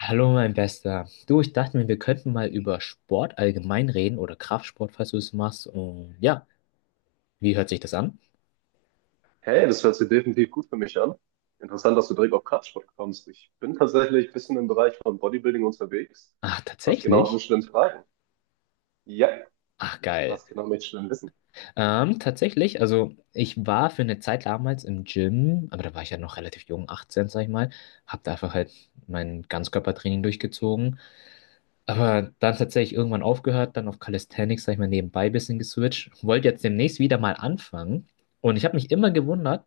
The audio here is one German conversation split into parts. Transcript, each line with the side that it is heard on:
left: Hallo, mein Bester. Du, ich dachte mir, wir könnten mal über Sport allgemein reden oder Kraftsport, falls du es machst. Und ja, wie hört sich das an?
right: Hey, das hört sich definitiv gut für mich an. Interessant, dass du direkt auf Kraftsport kommst. Ich bin tatsächlich ein bisschen im Bereich von Bodybuilding unterwegs.
left: Ach,
right: Was genau
left: tatsächlich?
right: möchtest du denn fragen? Ja,
left: Ach, geil.
right: was genau möchtest du denn wissen?
left: Also ich war für eine Zeit damals im Gym, aber da war ich ja noch relativ jung, 18, sag ich mal. Hab da einfach halt mein Ganzkörpertraining durchgezogen. Aber dann tatsächlich irgendwann aufgehört, dann auf Calisthenics, sag ich mal, nebenbei ein bisschen geswitcht. Wollte jetzt demnächst wieder mal anfangen. Und ich habe mich immer gewundert,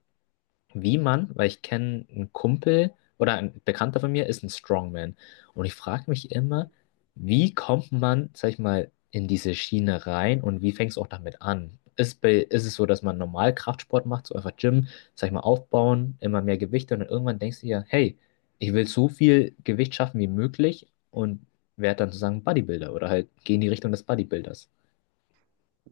left: wie man, weil ich kenne einen Kumpel oder ein Bekannter von mir ist ein Strongman. Und ich frage mich immer, wie kommt man, sag ich mal, in diese Schiene rein und wie fängst du auch damit an? Ist, bei, ist es so, dass man normal Kraftsport macht, so einfach Gym, sag ich mal, aufbauen, immer mehr Gewichte und dann irgendwann denkst du ja, hey, ich will so viel Gewicht schaffen wie möglich und werde dann sozusagen Bodybuilder oder halt geh in die Richtung des Bodybuilders.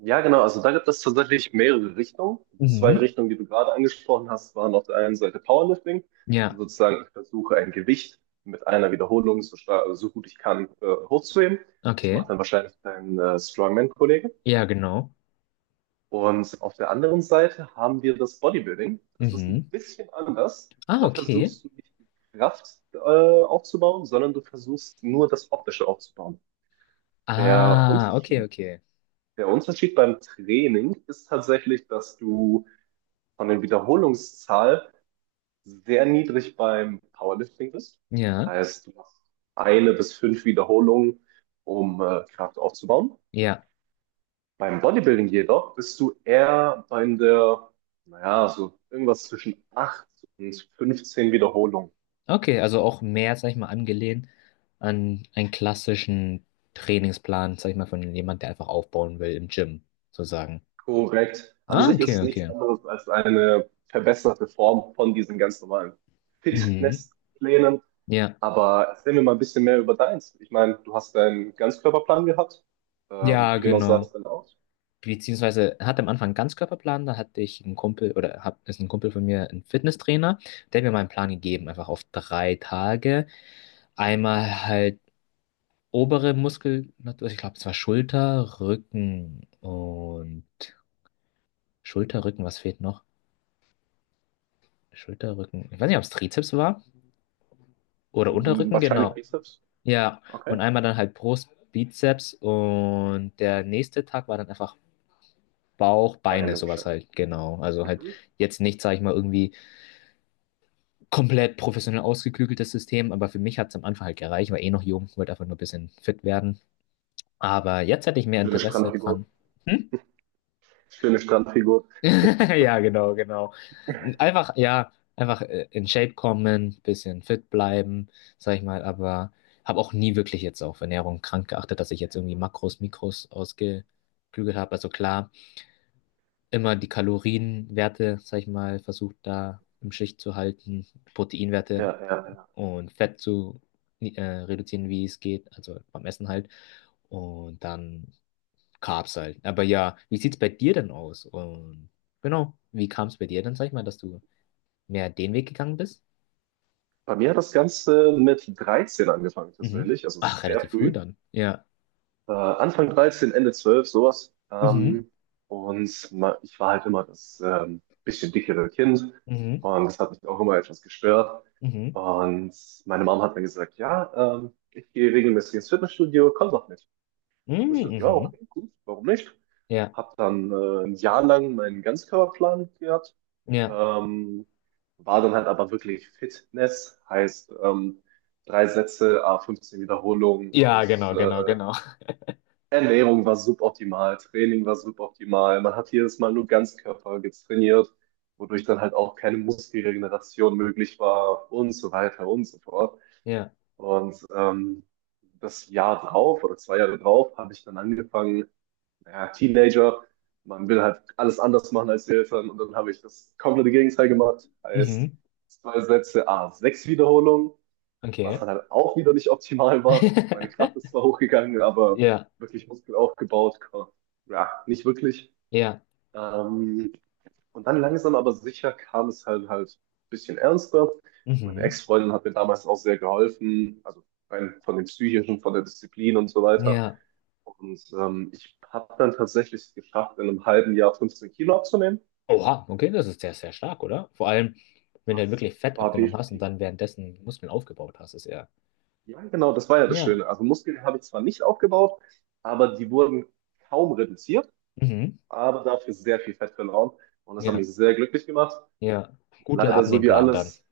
right: Ja, genau. Also da gibt es tatsächlich mehrere Richtungen. Die zwei
left: Mhm.
right: Richtungen, die du gerade angesprochen hast, waren auf der einen Seite Powerlifting. Also
left: Ja,
right: sozusagen, ich versuche ein Gewicht mit einer Wiederholung so stark, so gut ich kann, hochzuheben. Das
left: okay.
right: macht dann wahrscheinlich dein Strongman-Kollege.
left: Ja, genau.
right: Und auf der anderen Seite haben wir das Bodybuilding. Das ist ein
left: Mhm.
right: bisschen anders.
left: Ah,
right: Da
left: okay.
right: versuchst du nicht die Kraft aufzubauen, sondern du versuchst nur das Optische aufzubauen. Der
left: Ah, okay,
right: Unterschied,
left: okay.
right: der Unterschied beim Training ist tatsächlich, dass du von der Wiederholungszahl sehr niedrig beim Powerlifting bist.
left: Ja,
right: Heißt, du machst eine bis fünf Wiederholungen, um Kraft aufzubauen.
left: ja.
right: Beim Bodybuilding jedoch bist du eher bei der, naja, so irgendwas zwischen 8 und 15 Wiederholungen.
left: Okay, also auch mehr, sag ich mal, angelehnt an einen klassischen Trainingsplan, sag ich mal, von jemand, der einfach aufbauen will im Gym, sozusagen.
right: Korrekt. An
left: Ah,
right: sich ist
left: okay,
right: es nichts
left: okay.
right: anderes als eine verbesserte Form von diesen ganz normalen
left: Mhm.
right: Fitnessplänen.
left: Ja.
right: Aber erzähl mir mal ein bisschen mehr über deins. Ich meine, du hast deinen Ganzkörperplan gehabt.
left: Ja,
right: Wie genau sah das
left: genau.
right: denn aus?
left: Beziehungsweise hatte am Anfang einen Ganzkörperplan, da hatte ich einen Kumpel, oder hab, ist ein Kumpel von mir, ein Fitnesstrainer, der hat mir mal einen Plan gegeben, einfach auf drei Tage. Einmal halt obere Muskulatur, ich glaube, es war Schulter, Rücken und Schulter, Rücken, was fehlt noch? Schulter, Rücken, ich weiß nicht, ob es Trizeps war oder Unterrücken,
right: Wahrscheinlich
left: genau.
right: Bizeps.
left: Ja,
right: Okay.
left: und einmal dann halt Brust, Bizeps und der nächste Tag war dann einfach Bauch, Beine,
right: Beine
left: sowas
right: wahrscheinlich.
left: halt, genau. Also halt
right: Mhm.
left: jetzt nicht, sag ich mal, irgendwie komplett professionell ausgeklügeltes System, aber für mich hat es am Anfang halt gereicht, war eh noch jung, wollte einfach nur ein bisschen fit werden. Aber jetzt hätte ich mehr
right: Schöne
left: Interesse dran.
right: Strandfigur.
left: Hm?
right: Schöne Strandfigur.
left: Ja, genau, genau. Einfach, ja, einfach in Shape kommen, bisschen fit bleiben, sag ich mal, aber habe auch nie wirklich jetzt auf Ernährung krank geachtet, dass ich jetzt irgendwie Makros, Mikros ausgeklügelt habe. Also klar, immer die Kalorienwerte, sag ich mal, versucht da im Schicht zu halten, Proteinwerte
right: Ja, ja, ja.
left: und Fett zu reduzieren, wie es geht, also beim Essen halt. Und dann Carbs halt. Aber ja, wie sieht's bei dir denn aus? Und genau, wie kam es bei dir dann, sag ich mal, dass du mehr den Weg gegangen bist?
right: Bei mir hat das Ganze mit 13 angefangen
left: Mhm.
right: tatsächlich, also
left: Ach,
right: sehr
left: relativ früh
right: früh.
left: dann. Ja.
right: Anfang 13, Ende 12, sowas.
left: Mhm.
right: Ich war halt immer das bisschen dickere Kind
left: Mhm.
right: und das hat mich auch immer etwas gestört.
left: Mhm.
right: Und meine Mom hat dann gesagt, ja, ich gehe regelmäßig ins Fitnessstudio, komm doch mit. Ich habe
left: Mhm.
right: gesagt, ja,
left: Mhm.
right: okay, gut, warum nicht?
left: Ja.
right: Habe dann ein Jahr lang meinen Ganzkörperplan gehabt,
left: Ja.
right: ähm, war dann halt aber wirklich Fitness, heißt drei Sätze, a 15 Wiederholungen und
left: Ja, genau, genau,
right: äh,
left: genau.
right: Ernährung war suboptimal, Training war suboptimal. Man hat jedes Mal nur Ganzkörper getrainiert, wodurch dann halt auch keine Muskelregeneration möglich war und so weiter und so fort.
left: Ja.
right: Und das Jahr drauf oder zwei Jahre drauf habe ich dann angefangen, ja, Teenager, man will halt alles anders machen als die Eltern und dann habe ich das komplette Gegenteil gemacht. Heißt,
left: Mhm.
right: zwei Sätze, sechs Wiederholungen, was
left: Okay.
right: dann halt auch wieder nicht optimal war. Meine Kraft ist zwar hochgegangen, aber
left: Ja.
right: wirklich Muskel aufgebaut, ja, nicht wirklich.
left: Ja.
right: Ähm, und dann langsam aber sicher kam es halt ein bisschen ernster. Meine
left: Mhm.
right: Ex-Freundin hat mir damals auch sehr geholfen, also rein von dem Psychischen, von der Disziplin und so weiter.
left: Ja.
right: Und ich habe dann tatsächlich es geschafft, in einem halben Jahr 15 Kilo abzunehmen.
left: Oha, okay, das ist sehr, sehr stark, oder? Vor allem, wenn du halt
right: Das
left: wirklich Fett
right: war
left: abgenommen hast und
right: definitiv,
left: dann währenddessen Muskeln aufgebaut hast, ist ja.
right: ja genau, das war ja das
left: Ja.
right: Schöne. Also Muskeln habe ich zwar nicht aufgebaut, aber die wurden kaum reduziert,
left: Mhm.
right: aber dafür sehr viel Fett verloren. Und das hat mich
left: Ja.
right: sehr glücklich gemacht.
left: Ja, guter
right: Leider so wie
left: Abnehmplan dann.
right: alles,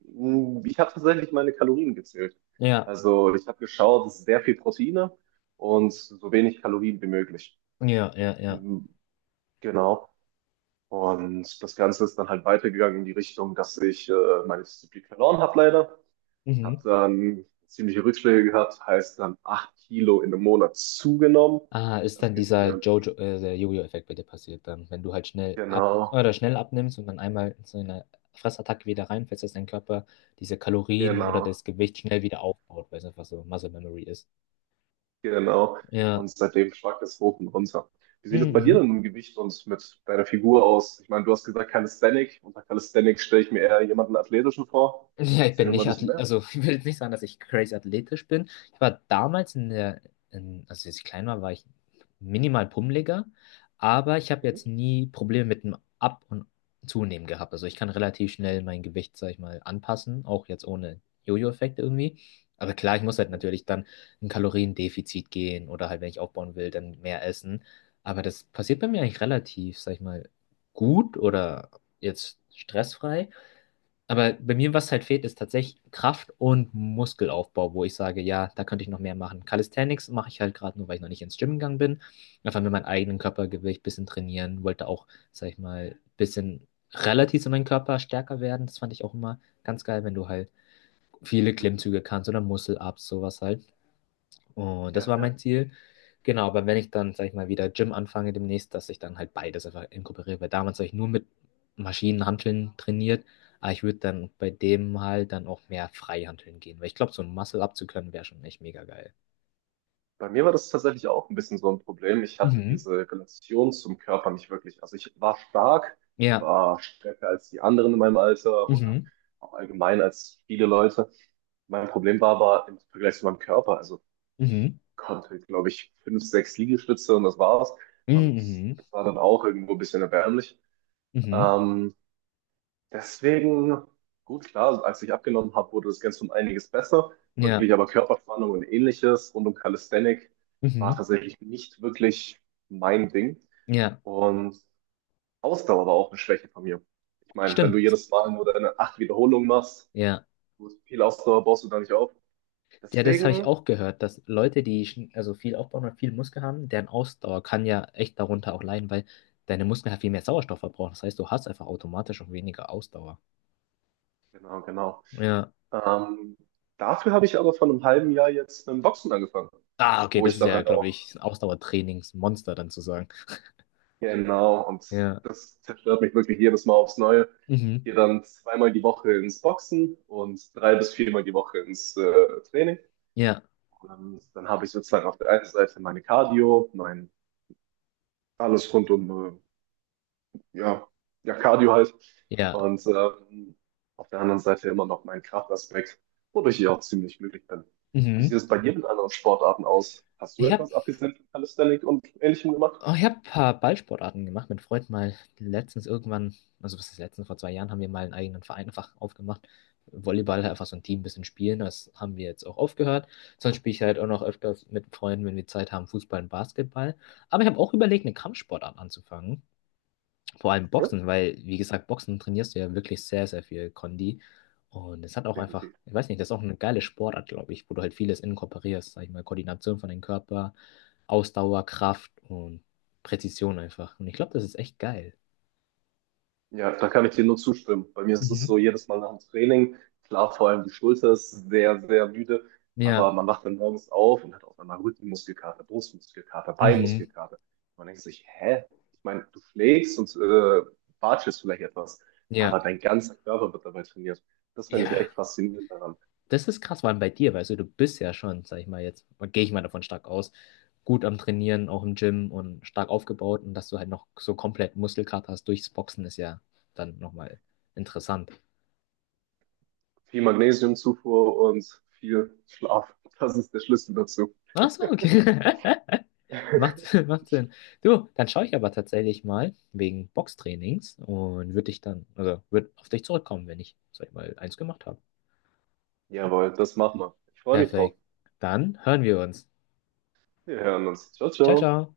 right: ich habe tatsächlich meine Kalorien gezählt.
left: Ja,
right: Also ich habe geschaut, es ist sehr viel Proteine und so wenig Kalorien wie möglich.
left: ja, ja, ja.
right: Mhm, Genau. Und das Ganze ist dann halt weitergegangen in die Richtung, dass ich meine Disziplin verloren habe leider. Habe
left: Mhm.
right: dann ziemliche Rückschläge gehabt, heißt dann 8 Kilo in einem Monat zugenommen.
left: Ah, ist
right: Das
left: dann
right: geht bei
left: dieser
right: mir,
left: der Jojo-Effekt bei dir passiert dann, wenn du halt schnell ab
right: genau,
left: oder schnell abnimmst und dann einmal in so eine Fressattacke wieder reinfällst, dass dein Körper diese Kalorien oder
right: genau,
left: das Gewicht schnell wieder aufbaut, weil es einfach so Muscle Memory ist.
right: genau. Und
left: Ja.
right: seitdem schwankt es hoch und runter. Wie sieht es
left: Mhm.
right: bei dir denn
left: Mhm.
right: mit dem Gewicht und mit deiner Figur aus? Ich meine, du hast gesagt Calisthenic. Unter Calisthenics stelle ich mir eher jemanden Athletischen vor.
left: Ja, ich
right: Erzähl
left: bin
right: mir mal ein
left: nicht
right: bisschen
left: Athlet,
right: mehr.
left: also ich will nicht sagen, dass ich crazy athletisch bin. Ich war damals also als ich klein war, war ich minimal pummeliger, aber ich habe
right: Mhm.
left: jetzt nie Probleme mit dem Ab- und Zunehmen gehabt. Also ich kann relativ schnell mein Gewicht, sag ich mal, anpassen, auch jetzt ohne Jojo-Effekt irgendwie. Aber klar, ich muss halt
right: Mhm.
left: natürlich dann ein Kaloriendefizit gehen oder halt, wenn ich aufbauen will, dann mehr essen. Aber das passiert bei mir eigentlich relativ, sag ich mal, gut oder jetzt stressfrei. Aber bei
right: Mhm.
left: mir, was halt fehlt, ist tatsächlich Kraft und Muskelaufbau, wo ich sage, ja, da könnte ich noch mehr machen. Calisthenics mache ich halt gerade nur, weil ich noch nicht ins Gym gegangen bin. Einfach mit meinem eigenen Körpergewicht ein bisschen trainieren, wollte auch, sag ich mal, ein bisschen relativ zu meinem Körper stärker werden. Das fand ich auch immer ganz geil, wenn du halt viele
right: Mhm.
left: Klimmzüge kannst oder Muscle-Ups, sowas halt. Und das
right: Ja,
left: war mein
right: ja.
left: Ziel. Genau, aber wenn ich dann, sag ich mal, wieder Gym anfange demnächst, dass ich dann halt beides einfach inkorporiere, weil damals habe ich nur mit Maschinenhanteln trainiert, aber ich würde dann bei dem halt dann auch mehr Freihanteln gehen, weil ich glaube, so ein Muscle-Up zu können wäre schon echt mega geil.
right: Bei mir war das tatsächlich auch ein bisschen so ein Problem. Ich hatte
left: Mhm.
right: diese Relation zum Körper nicht wirklich. Also ich war stark,
left: Ja.
right: war stärker als die anderen in meinem Alter oder
left: Mhm.
right: auch allgemein als viele Leute. Mein Problem war aber im Vergleich zu meinem Körper. Also ich
left: Mhm.
right: konnte, glaube ich, fünf, sechs Liegestütze und das war's. Und
left: Mhm.
right: das war dann auch irgendwo ein bisschen erbärmlich.
left: Mhm. Mhm.
right: Ähm, Deswegen, gut, klar, als ich abgenommen habe, wurde das Ganze um einiges besser.
left: Ja.
right: Wirklich, aber Körperspannung und ähnliches rund um Calisthenic war
left: Mhm.
right: tatsächlich nicht wirklich mein Ding.
left: Ja.
right: Und Ausdauer war auch eine Schwäche von mir. Ich meine, wenn du
left: Stimmt.
right: jedes Mal nur deine acht Wiederholungen machst,
left: Ja.
right: gut, viel Ausdauer baust du da nicht auf.
left: Ja, das habe ich
right: Deswegen,
left: auch gehört, dass Leute, die also viel aufbauen und viel Muskel haben, deren Ausdauer kann ja echt darunter auch leiden, weil deine Muskeln halt viel mehr Sauerstoff verbrauchen. Das heißt, du hast einfach automatisch auch weniger Ausdauer.
right: genau, genau.
left: Ja.
right: Ähm, Dafür habe ich aber vor einem halben Jahr jetzt mit dem Boxen angefangen,
left: Ah, okay,
right: wo
left: das
right: ich
left: ist
right: dann
left: ja,
right: halt
left: glaube
right: auch,
left: ich, ein Ausdauertrainingsmonster dann zu sagen.
right: genau, und
left: Ja.
right: das zerstört mich wirklich jedes Mal aufs Neue. Ich
left: Mhm.
right: gehe dann zweimal die Woche ins Boxen und drei bis viermal die Woche ins Training.
left: Ja.
right: Und dann habe ich sozusagen auf der einen Seite meine Cardio, mein alles rund um, äh, ja, ja, Cardio halt.
left: Ja.
right: Und auf der anderen Seite immer noch meinen Kraftaspekt, wodurch ich auch ziemlich glücklich bin. Wie sieht
left: Mhm.
right: es bei dir mit anderen Sportarten aus? Hast du
left: Ich habe
right: etwas abgesehen von Calisthenics und Ähnlichem gemacht?
left: oh, ich habe ein paar Ballsportarten gemacht. Mein Freund mal letztens irgendwann, also was ist letztens, vor zwei Jahren haben wir mal einen eigenen Verein einfach aufgemacht. Volleyball einfach so ein Team ein bisschen spielen, das haben wir jetzt auch aufgehört. Sonst spiele ich halt auch noch öfters mit Freunden, wenn wir Zeit haben, Fußball und Basketball. Aber ich habe auch überlegt, eine Kampfsportart anzufangen. Vor allem
right: Hm?
left: Boxen, weil, wie gesagt, Boxen trainierst du ja wirklich sehr, sehr viel Kondi. Und es hat auch einfach,
right: Definitiv.
left: ich weiß nicht, das ist auch eine geile Sportart, glaube ich, wo du halt vieles inkorporierst, sag ich mal, Koordination von dem Körper, Ausdauer, Kraft und Präzision einfach. Und ich glaube, das ist echt geil.
right: Ja, da kann ich dir nur zustimmen. Bei mir ist es
left: Mhm.
right: so, jedes Mal nach dem Training, klar, vor allem die Schulter ist sehr, sehr müde, aber
left: Ja,
right: man wacht dann morgens auf und hat auf einmal Rückenmuskelkater, Brustmuskelkater,
left: mhm,
right: Beinmuskelkater. Man denkt sich, hä? Ich meine, du schlägst und watschelst vielleicht etwas,
left: ja,
right: aber dein ganzer Körper wird dabei trainiert. Das finde ich echt
left: ja.
right: faszinierend daran.
left: Das ist krass, vor allem bei dir, weißt du, du bist ja schon, sag ich mal jetzt, gehe ich mal davon stark aus, gut am Trainieren, auch im Gym und stark aufgebaut und dass du halt noch so komplett Muskelkater hast durchs Boxen ist ja dann nochmal interessant.
right: Viel Magnesiumzufuhr und viel Schlaf. Das ist der Schlüssel dazu.
left: Ach so, okay. Macht, macht Sinn. Du, dann schaue ich aber tatsächlich mal wegen Boxtrainings und würde dich dann, also würde auf dich zurückkommen, wenn ich, sag ich mal, eins gemacht habe.
right: Jawohl, das machen wir. Ich freue mich drauf.
left: Perfekt. Dann hören wir uns.
right: Wir hören uns. Ciao,
left: Ciao,
right: ciao.
left: ciao.